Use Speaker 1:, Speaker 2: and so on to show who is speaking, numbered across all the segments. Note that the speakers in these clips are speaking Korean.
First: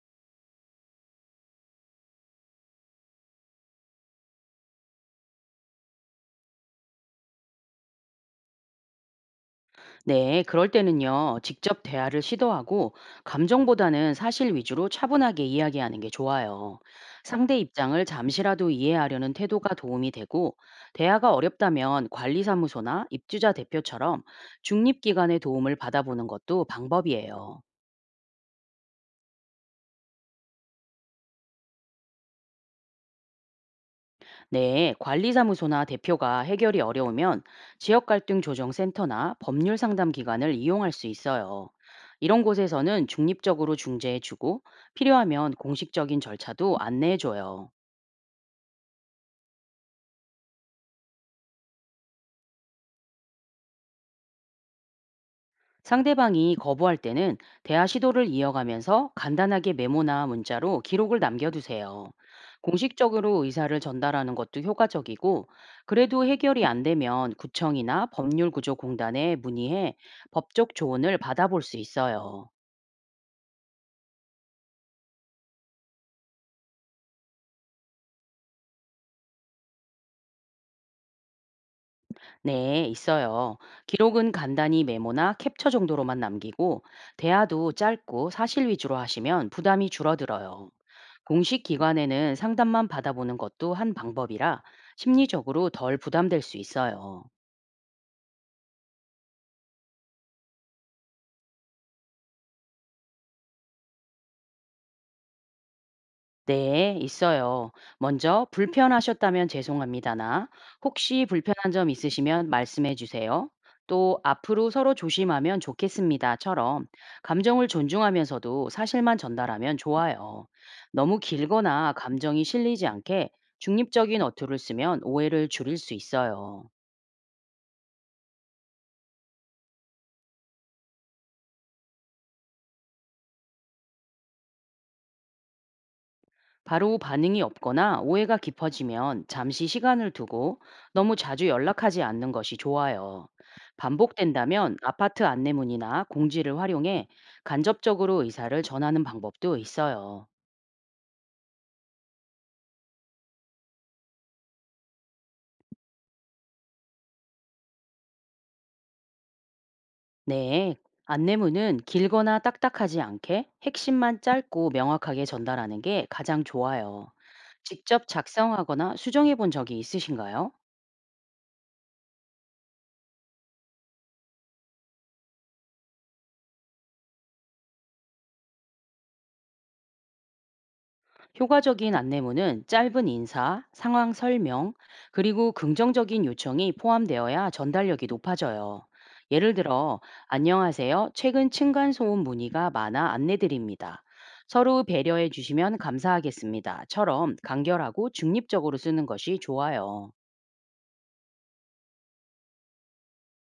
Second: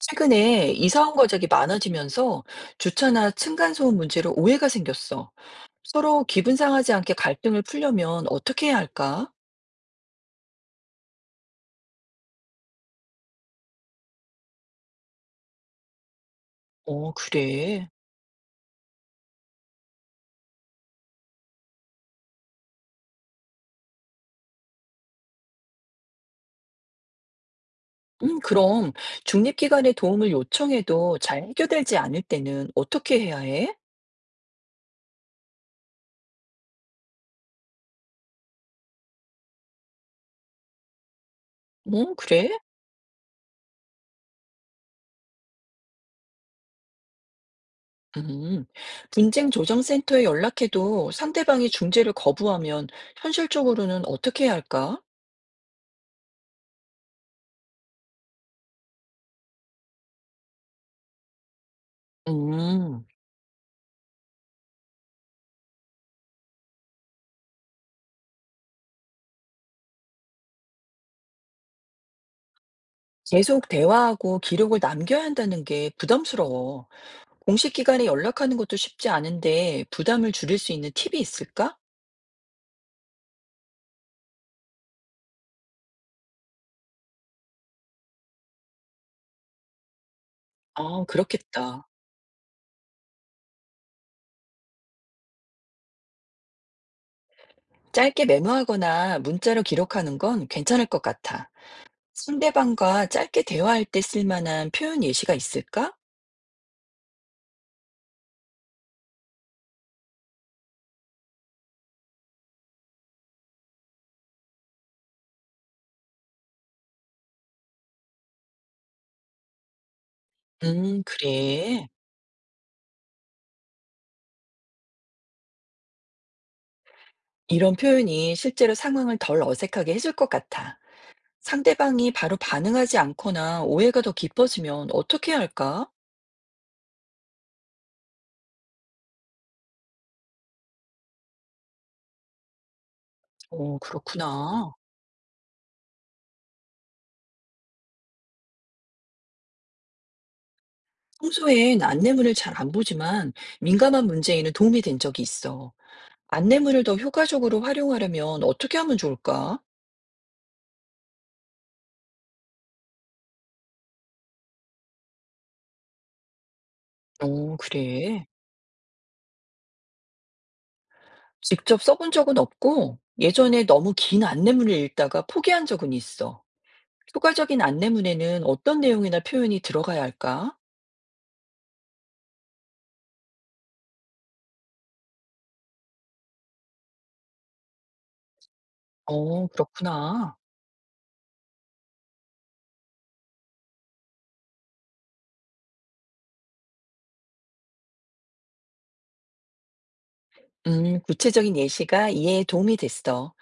Speaker 1: 최근에 이사 온 가족이 많아지면서 주차나 층간소음 문제로 오해가 생겼어. 서로 기분 상하지 않게 갈등을 풀려면 어떻게 해야 할까?
Speaker 2: 네, 그럴 때는요, 직접 대화를 시도하고 감정보다는 사실 위주로 차분하게 이야기하는 게 좋아요.
Speaker 1: 어,
Speaker 2: 상대
Speaker 1: 그래.
Speaker 2: 입장을 잠시라도 이해하려는 태도가 도움이 되고, 대화가 어렵다면 관리사무소나 입주자 대표처럼 중립기관의 도움을 받아보는 것도 방법이에요.
Speaker 1: 그럼 중립기관의 도움을 요청해도 잘 해결되지 않을 때는 어떻게 해야 해?
Speaker 2: 네, 관리사무소나 대표가 해결이 어려우면 지역갈등조정센터나 법률상담기관을 이용할 수 있어요.
Speaker 1: 어,
Speaker 2: 이런
Speaker 1: 그래?
Speaker 2: 곳에서는 중립적으로 중재해주고 필요하면 공식적인 절차도 안내해줘요.
Speaker 1: 음, 분쟁 조정센터에 연락해도 상대방이 중재를 거부하면 현실적으로는 어떻게 해야 할까?
Speaker 2: 상대방이 거부할 때는 대화 시도를 이어가면서 간단하게 메모나 문자로 기록을 남겨두세요.
Speaker 1: 음,
Speaker 2: 공식적으로 의사를 전달하는 것도 효과적이고, 그래도 해결이 안 되면 구청이나 법률구조공단에 문의해 법적 조언을 받아볼 수 있어요.
Speaker 1: 계속 대화하고 기록을 남겨야 한다는 게 부담스러워. 공식 기관에 연락하는 것도 쉽지 않은데 부담을 줄일 수 있는 팁이 있을까?
Speaker 2: 네, 있어요. 기록은 간단히 메모나 캡처 정도로만 남기고, 대화도 짧고 사실 위주로 하시면 부담이 줄어들어요.
Speaker 1: 아,
Speaker 2: 공식
Speaker 1: 그렇겠다.
Speaker 2: 기관에는 상담만 받아보는 것도 한 방법이라 심리적으로 덜 부담될 수 있어요.
Speaker 1: 짧게 메모하거나 문자로 기록하는 건 괜찮을 것 같아. 상대방과 짧게 대화할 때 쓸만한 표현 예시가 있을까?
Speaker 2: 네, 있어요. 먼저 불편하셨다면 죄송합니다나 혹시 불편한 점 있으시면 말씀해 주세요. 또 앞으로 서로 조심하면 좋겠습니다처럼 감정을 존중하면서도 사실만 전달하면 좋아요. 너무
Speaker 1: 그래.
Speaker 2: 길거나 감정이 실리지 않게 중립적인 어투를 쓰면 오해를 줄일 수 있어요.
Speaker 1: 이런 표현이 실제로 상황을 덜 어색하게 해줄 것 같아. 상대방이 바로 반응하지 않거나 오해가 더 깊어지면 어떻게 해야 할까?
Speaker 2: 바로 반응이 없거나 오해가 깊어지면 잠시 시간을 두고 너무 자주 연락하지 않는 것이 좋아요.
Speaker 1: 어, 그렇구나.
Speaker 2: 반복된다면 아파트 안내문이나 공지를 활용해 간접적으로 의사를 전하는 방법도 있어요.
Speaker 1: 평소엔 안내문을 잘 안 보지만 민감한 문제에는 도움이 된 적이 있어. 안내문을 더 효과적으로 활용하려면 어떻게 하면 좋을까?
Speaker 2: 네. 안내문은 길거나 딱딱하지 않게 핵심만 짧고 명확하게 전달하는 게 가장 좋아요.
Speaker 1: 어,
Speaker 2: 직접
Speaker 1: 그래.
Speaker 2: 작성하거나 수정해 본 적이 있으신가요?
Speaker 1: 직접 써본 적은 없고, 예전에 너무 긴 안내문을 읽다가 포기한 적은 있어. 효과적인 안내문에는 어떤 내용이나 표현이 들어가야 할까?
Speaker 2: 효과적인 안내문은 짧은 인사, 상황 설명, 그리고 긍정적인 요청이 포함되어야 전달력이 높아져요.
Speaker 1: 어,
Speaker 2: 예를 들어,
Speaker 1: 그렇구나.
Speaker 2: 안녕하세요. 최근 층간소음 문의가 많아 안내드립니다. 서로 배려해 주시면 감사하겠습니다. 처럼 간결하고 중립적으로 쓰는 것이 좋아요.
Speaker 1: 구체적인 예시가 이해에 도움이 됐어.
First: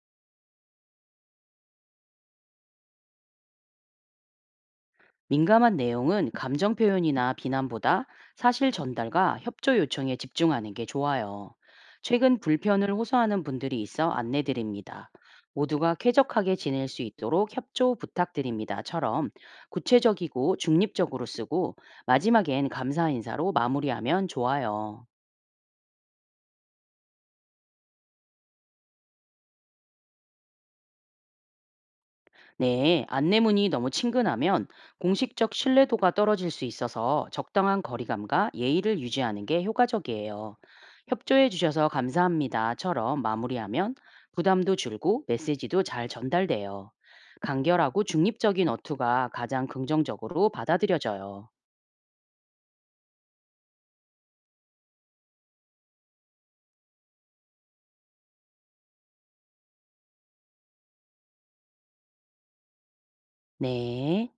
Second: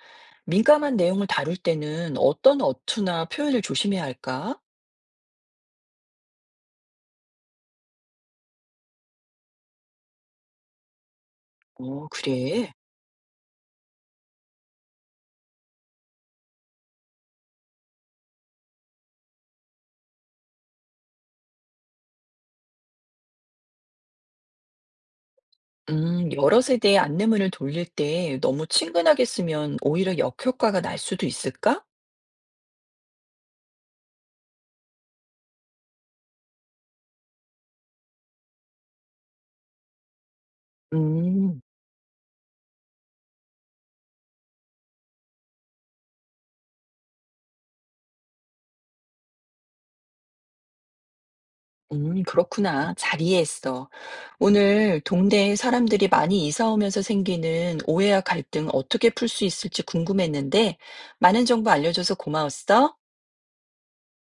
Speaker 1: 민감한 내용을 다룰 때는 어떤 어투나 표현을 조심해야 할까?
Speaker 2: 민감한 내용은 감정 표현이나 비난보다 사실 전달과 협조 요청에 집중하는 게 좋아요.
Speaker 1: 어,
Speaker 2: 최근
Speaker 1: 그래.
Speaker 2: 불편을 호소하는 분들이 있어 안내드립니다. 모두가 쾌적하게 지낼 수 있도록 협조 부탁드립니다.처럼 구체적이고 중립적으로 쓰고 마지막엔 감사 인사로 마무리하면 좋아요.
Speaker 1: 여러 세대의 안내문을 돌릴 때 너무 친근하게 쓰면 오히려 역효과가 날 수도 있을까?
Speaker 2: 네, 안내문이 너무 친근하면 공식적 신뢰도가 떨어질 수 있어서 적당한 거리감과 예의를 유지하는 게 효과적이에요. 협조해
Speaker 1: 음.
Speaker 2: 주셔서 감사합니다처럼 마무리하면 부담도 줄고 메시지도 잘 전달돼요. 간결하고 중립적인 어투가 가장 긍정적으로 받아들여져요.
Speaker 1: 그렇구나. 잘 이해했어. 오늘 동네에 사람들이 많이 이사 오면서 생기는 오해와 갈등 어떻게 풀 수 있을지 궁금했는데 많은 정보 알려줘서 고마웠어.
Speaker 2: 네.